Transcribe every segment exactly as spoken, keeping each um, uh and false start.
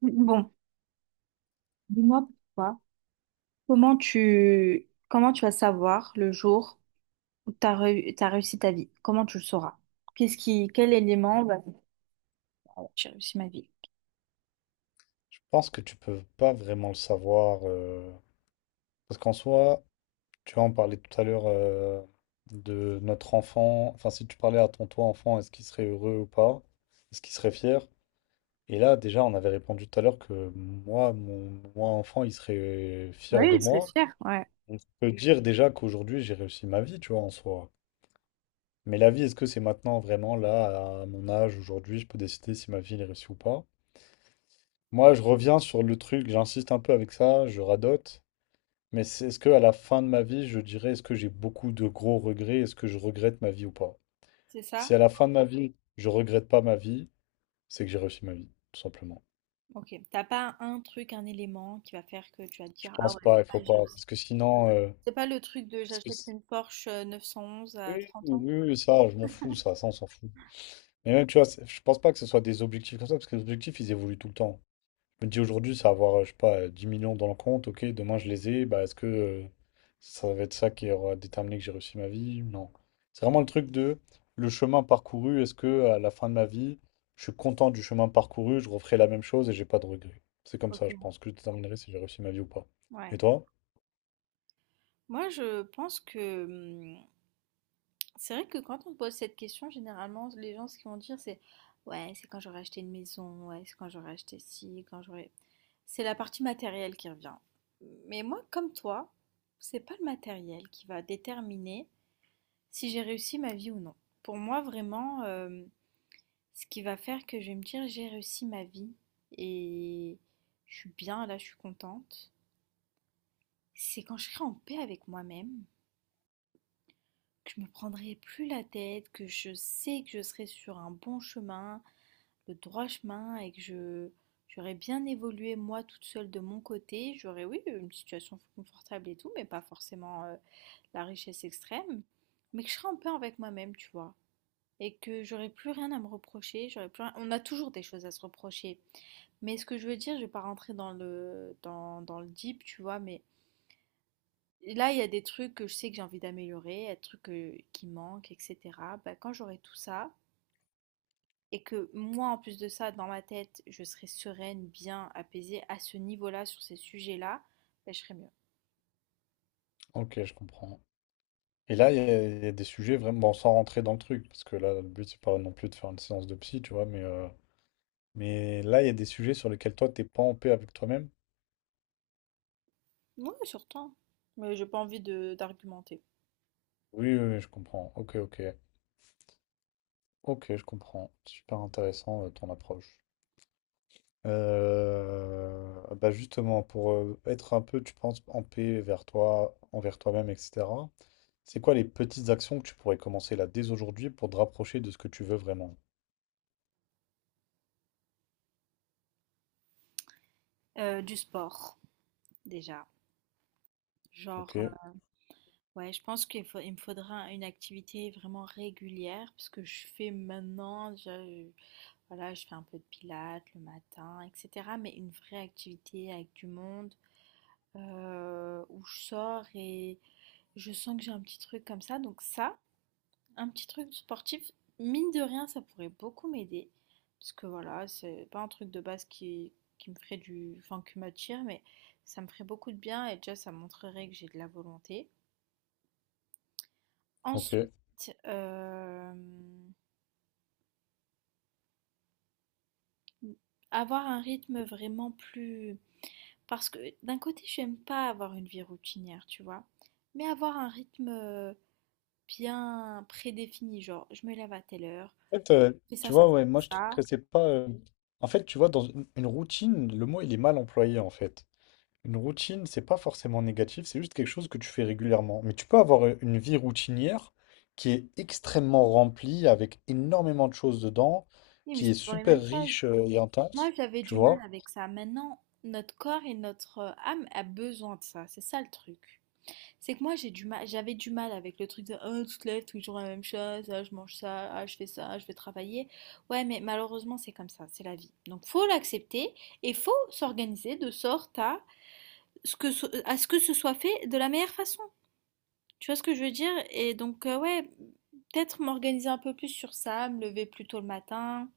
Bon, dis-moi pourquoi. Comment tu comment tu vas savoir le jour où tu as, réussi ta vie? Comment tu le sauras? Qu'est-ce qui quel élément va te dire, ah ouais, j'ai réussi ma vie? Pense que tu peux pas vraiment le savoir. Euh, parce qu'en soi, tu vois, on parlait tout à l'heure euh, de notre enfant. Enfin, si tu parlais à ton toi enfant, est-ce qu'il serait heureux ou pas? Est-ce qu'il serait fier? Et là, déjà, on avait répondu tout à l'heure que moi, mon moi enfant, il serait fier Oui, de il serait moi. fier, ouais. Je peux dire déjà qu'aujourd'hui, j'ai réussi ma vie, tu vois, en soi. Mais la vie, est-ce que c'est maintenant vraiment là, à mon âge, aujourd'hui, je peux décider si ma vie elle est réussie ou pas? Moi, je reviens sur le truc, j'insiste un peu avec ça, je radote. Mais c'est- est-ce que à la fin de ma vie, je dirais, est-ce que j'ai beaucoup de gros regrets? Est-ce que je regrette ma vie ou pas? C'est ça? Si à la fin de ma vie, je regrette pas ma vie, c'est que j'ai réussi ma vie, tout simplement. Ok. T'as pas un truc, un élément qui va faire que tu vas te Je dire, ah pense ouais, pas, il faut là, j'ai pas, réussi. parce que sinon, euh, C'est pas le truc de parce que j'achète c- une Porsche neuf cent onze oui, à trente oui, ans? oui, oui, ça, je m'en fous, ça, ça, on s'en fout. Mais même, tu vois, c'est- je pense pas que ce soit des objectifs comme ça, parce que les objectifs, ils évoluent tout le temps. Je me dis aujourd'hui, ça va avoir, euh, je sais pas, euh, dix millions dans le compte, ok, demain je les ai, bah est-ce que euh, ça va être ça qui aura déterminé que j'ai réussi ma vie? Non. C'est vraiment le truc de le chemin parcouru, est-ce que à la fin de ma vie, je suis content du chemin parcouru, je referai la même chose et j'ai pas de regrets. C'est comme ça, je Ok. pense que je déterminerai si j'ai réussi ma vie ou pas. Ouais. Et toi? Moi, je pense que hum, c'est vrai que quand on pose cette question, généralement, les gens, ce qu'ils vont dire, c'est ouais, c'est quand j'aurai acheté une maison, ouais, c'est quand j'aurai acheté ci, quand j'aurai. C'est la partie matérielle qui revient. Mais moi, comme toi, c'est pas le matériel qui va déterminer si j'ai réussi ma vie ou non. Pour moi, vraiment, euh, ce qui va faire que je vais me dire j'ai réussi ma vie et je suis bien là, je suis contente, c'est quand je serai en paix avec moi-même. Que je me prendrai plus la tête, que je sais que je serai sur un bon chemin, le droit chemin, et que je j'aurais bien évolué moi toute seule de mon côté. J'aurais, oui, une situation confortable et tout, mais pas forcément euh, la richesse extrême, mais que je serais en paix avec moi-même, tu vois. Et que j'aurais plus rien à me reprocher, j'aurais plus rien- on a toujours des choses à se reprocher. Mais ce que je veux dire, je vais pas rentrer dans le, dans, dans le deep, tu vois, mais là, il y a des trucs que je sais que j'ai envie d'améliorer, il y a des trucs euh, qui manquent, et cetera. Bah, quand j'aurai tout ça, et que moi, en plus de ça, dans ma tête, je serai sereine, bien, apaisée à ce niveau-là, sur ces sujets-là, bah, je serai mieux. Ok, je comprends. Et là, il y, a il y a des sujets vraiment, bon, sans rentrer dans le truc, parce que là, le but, c'est pas non plus de faire une séance de psy, tu vois, mais, euh, mais là, il y a des sujets sur lesquels toi, t'es pas en paix avec toi-même. Oui, surtout. Mais j'ai pas envie de d'argumenter. Oui, oui, oui, je comprends. Ok, ok. Ok, je comprends. Super intéressant euh, ton approche. Euh, bah justement, pour euh, être un peu, tu penses, en paix vers toi, envers toi-même, et cetera, c'est quoi les petites actions que tu pourrais commencer là dès aujourd'hui pour te rapprocher de ce que tu veux vraiment? Euh, du sport, déjà. Genre, Ok, euh, ouais, je pense qu'il faut- il me faudra une activité vraiment régulière, parce que je fais maintenant, je- voilà, je fais un peu de pilates le matin, et cetera. Mais une vraie activité avec du monde euh, où je sors et je sens que j'ai un petit truc comme ça. Donc ça, un petit truc sportif, mine de rien, ça pourrait beaucoup m'aider. Parce que voilà, c'est pas un truc de base qui, qui me ferait du... Enfin, qui m'attire, mais ça me ferait beaucoup de bien et déjà, ça montrerait que j'ai de la volonté. ok. Ensuite, euh, avoir un rythme vraiment plus... Parce que d'un côté, j'aime pas avoir une vie routinière, tu vois. Mais avoir un rythme bien prédéfinie, genre je me lève à telle heure, En fait, euh, je fais ça, tu ça, vois, ouais, ça, moi je trouve ça. que c'est pas. Euh, En fait, tu vois, dans une une routine, le mot il est mal employé en fait. Une routine, c'est pas forcément négatif, c'est juste quelque chose que tu fais régulièrement. Mais tu peux avoir euh, une vie routinière qui est extrêmement remplie, avec énormément de choses dedans, Oui, mais qui c'est est toujours les super mêmes choses. riche euh, et Moi, intense, j'avais tu du mal vois? avec ça. Maintenant, notre corps et notre euh, âme a besoin de ça. C'est ça le truc. C'est que moi, j'ai du mal, j'avais du mal avec le truc de oh, tu te lèves toujours la même chose, ah, je mange ça, ah, je fais ça, ah, je vais travailler. Ouais, mais malheureusement, c'est comme ça, c'est la vie. Donc, faut l'accepter et faut s'organiser de sorte à ce que ce- à ce que ce soit fait de la meilleure façon. Tu vois ce que je veux dire? Et donc, euh, ouais, peut-être m'organiser un peu plus sur ça, me lever plus tôt le matin,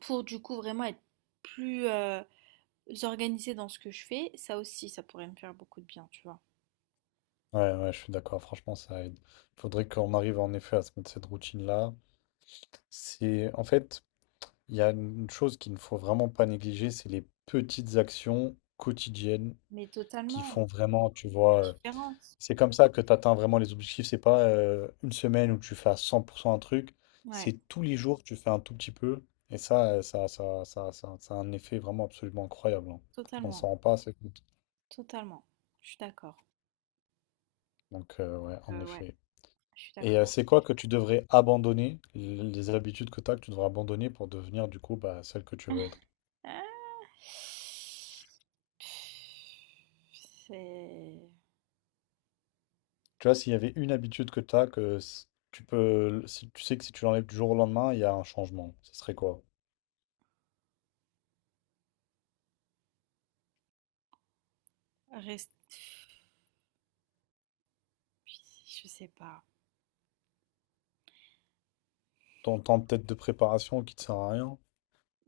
pour du coup vraiment être plus euh, organisée dans ce que je fais. Ça aussi, ça pourrait me faire beaucoup de bien, tu vois. Ouais, ouais, je suis d'accord, franchement, ça aide. Faudrait qu'on arrive en effet à se mettre cette routine-là. C'est, en fait, il y a une chose qu'il ne faut vraiment pas négliger, c'est les petites actions quotidiennes Mais qui totalement, font vraiment, tu la vois, euh, différence. c'est comme ça que tu atteins vraiment les objectifs. C'est pas euh, une semaine où tu fais à cent pour cent un truc. Ouais, C'est tous les jours, tu fais un tout petit peu. Et ça, euh, ça, ça, ça, ça, ça a un effet vraiment absolument incroyable, hein. On totalement, s'en rend pas assez compte. totalement. Je suis d'accord. Donc, euh, ouais, en Euh, ouais, effet. je suis Et euh, d'accord. c'est quoi que tu devrais abandonner, l- les habitudes que tu as, que tu devrais abandonner pour devenir, du coup, bah, celle que tu veux être? Ah. C'est... Tu vois, s'il y avait une habitude que tu as, que s- tu peux, si tu sais que si tu l'enlèves du jour au lendemain, il y a un changement. Ce serait quoi? Reste... Je sais pas. Ton temps peut-être de préparation qui te sert à rien,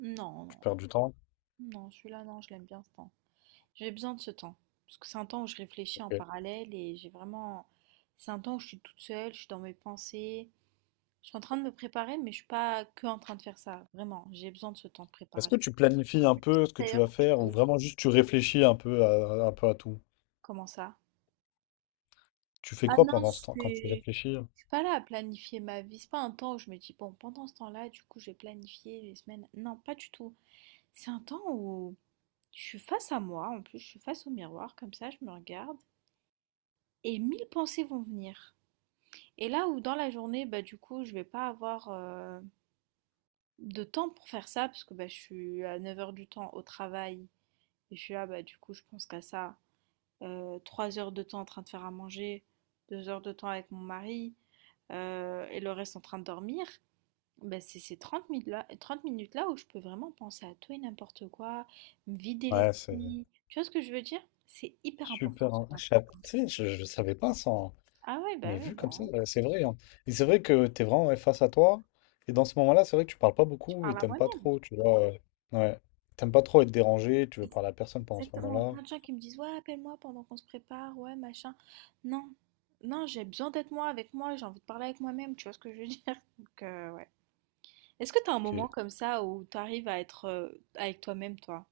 Non, tu non, perds du temps. non, celui-là, non, je l'aime bien ce temps. J'ai besoin de ce temps. Parce que c'est un temps où je réfléchis en Ok. parallèle et j'ai vraiment. C'est un temps où je suis toute seule, je suis dans mes pensées. Je suis en train de me préparer, mais je suis pas que en train de faire ça. Vraiment, j'ai besoin de ce temps de Est-ce préparation. que tu planifies C'est un pour ça, peu ce que tu d'ailleurs, vas que je faire ou veux- vraiment juste tu réfléchis un peu à, un peu à tout? comment ça? Tu fais Ah quoi non, pendant ce temps quand tu c'est. réfléchis? Je suis pas là à planifier ma vie. C'est pas un temps où je me dis, bon, pendant ce temps-là, du coup, je vais planifier les semaines. Non, pas du tout. C'est un temps où je suis face à moi, en plus, je suis face au miroir, comme ça, je me regarde, et mille pensées vont venir. Et là où dans la journée, bah, du coup, je vais pas avoir euh, de temps pour faire ça, parce que bah, je suis à neuf heures du temps au travail, et je suis là, bah, du coup, je pense qu'à ça. Euh, 3 heures de temps en train de faire à manger, deux heures de temps avec mon mari, euh, et le reste en train de dormir. Bah, c'est ces 30 minutes là, trente minutes là où je peux vraiment penser à tout et n'importe quoi, me vider Ouais, c'est l'esprit. Tu vois ce que je veux dire? C'est hyper important super, ce hein. Ah, temps de je, sais- préparation. Tu sais, je, je savais pas ça, hein. Ah ouais, bah Mais ouais, vu comme bah, ça, euh, c'est vrai, hein. Et c'est vrai que t'es vraiment ouais, face à toi. Et dans ce moment-là, c'est vrai que tu parles pas je beaucoup et parle à t'aimes pas moi-même. trop, tu vois. Euh, ouais. T'aimes pas trop être dérangé, tu veux parler à personne pendant ce Exactement, moment-là. plein de gens qui me disent, ouais, appelle-moi pendant qu'on se prépare, ouais, machin. Non, non, j'ai besoin d'être moi avec moi, j'ai envie de parler avec moi-même, tu vois ce que je veux dire? Donc, euh, ouais. Est-ce que t'as un moment Ok. comme ça où t'arrives à être euh, avec toi-même, toi?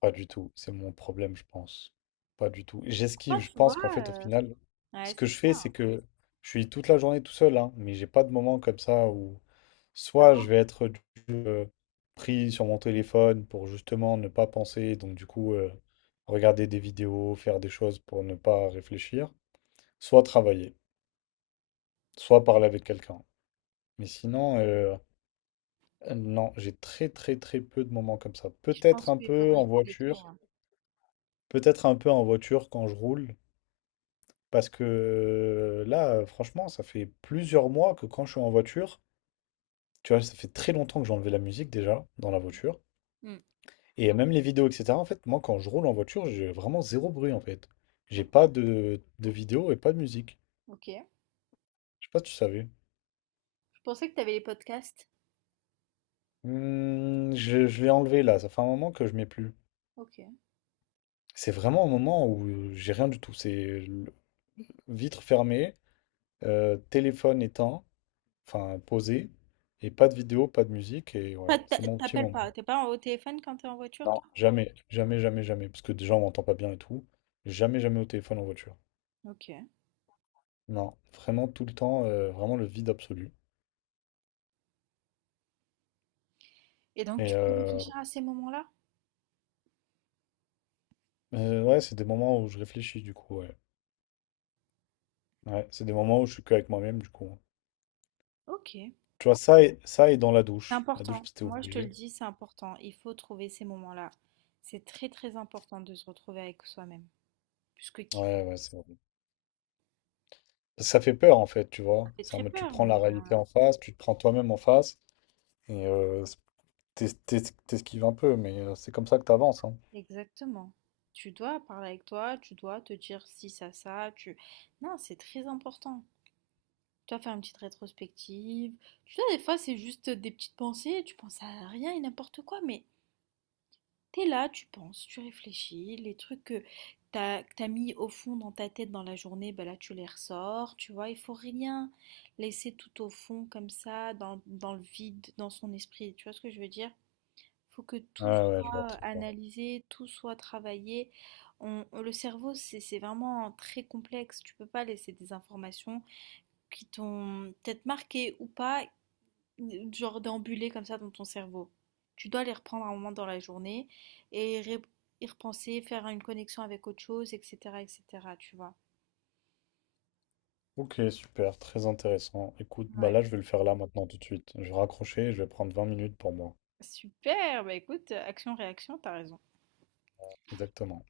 Pas du tout, c'est mon problème, je pense. Pas du tout. J'esquive, Enfin, je tu vois, pense qu'en fait, au euh, final, ce ouais, que c'est je fais, ça. c'est que je suis toute la journée tout seul, hein, mais j'ai pas de moment comme ça où Ça soit je part- vais être du- euh, pris sur mon téléphone pour justement ne pas penser, donc du coup, euh, regarder des vidéos, faire des choses pour ne pas réfléchir, soit travailler, soit parler avec quelqu'un. Mais sinon, euh, euh, non, j'ai très très très peu de moments comme ça. Je pense Peut-être un qu'il peu faudrait en que tu voiture, l'écrives. peut-être un peu en voiture quand je roule. Parce que là, franchement, ça fait plusieurs mois que quand je suis en voiture, tu vois, ça fait très longtemps que j'ai enlevé la musique déjà dans la voiture. Hmm. Et même les vidéos, et cetera. En fait, moi, quand je roule en voiture, j'ai vraiment zéro bruit, en fait. J'ai pas Ok, de, de vidéo et pas de musique. ok. Je sais pas si tu savais. Je pensais que t'avais les podcasts. Hmm, je je l'ai enlevé là, ça fait un moment que je mets plus. Ok. C'est vraiment un moment où j'ai rien du tout. C'est le- vitre fermée, euh, téléphone éteint, enfin posé, et pas de vidéo, pas de musique, et voilà, Pas- t'a- c'est mon petit t'appelles moment. pas, t'es pas au téléphone quand t'es en voiture, Non, toi? jamais, jamais, jamais, jamais. Parce que déjà, on m'entend pas bien et tout. Jamais, jamais au téléphone en voiture. Ok. Non, vraiment tout le temps, euh, vraiment le vide absolu. Et donc, Et tu peux euh, réfléchir à ces moments-là? euh, ouais, c'est des moments où je réfléchis, du coup, ouais. Ouais, c'est des moments où je suis qu'avec moi-même, du coup. Ok. Tu vois, ça et, ça et dans la C'est douche. La douche, important. c'était Moi, je te le obligé. dis, c'est important. Il faut trouver ces moments-là. C'est très, très important de se retrouver avec soi-même. Puisque qui Ouais, ouais, c'est horrible. Ça fait peur, en fait, tu ça vois. fait C'est en très mode, tu peur. prends mais- la réalité en face, tu te prends toi-même en face, et euh, t'es- t'es- t'esquives un peu, mais euh, c'est comme ça que t'avances, hein. Exactement. Tu dois parler avec toi, tu dois te dire si ça, ça, tu... Non, c'est très important. Tu dois faire une petite rétrospective. Tu vois, des fois, c'est juste des petites pensées, tu penses à rien et n'importe quoi, mais t'es là, tu penses, tu réfléchis, les trucs que t'as, que t'as mis au fond dans ta tête dans la journée, ben là tu les ressors, tu vois, il faut rien laisser tout au fond comme ça, dans, dans le vide, dans son esprit, tu vois ce que je veux dire? Faut que tout Ah ouais, je vois soit très bien. analysé, tout soit travaillé. On- on- le cerveau, c'est c'est vraiment très complexe. Tu peux pas laisser des informations qui t'ont peut-être marqué ou pas genre d'ambuler comme ça dans ton cerveau. Tu dois les reprendre à un moment dans la journée et ré- y repenser, faire une connexion avec autre chose, et cetera, et cetera, tu vois. Ok, super, très intéressant. Écoute, bah Ouais. là, je vais le faire là maintenant tout de suite. Je vais raccrocher et je vais prendre vingt minutes pour moi. Super, bah écoute, action-réaction, t'as raison. Exactement.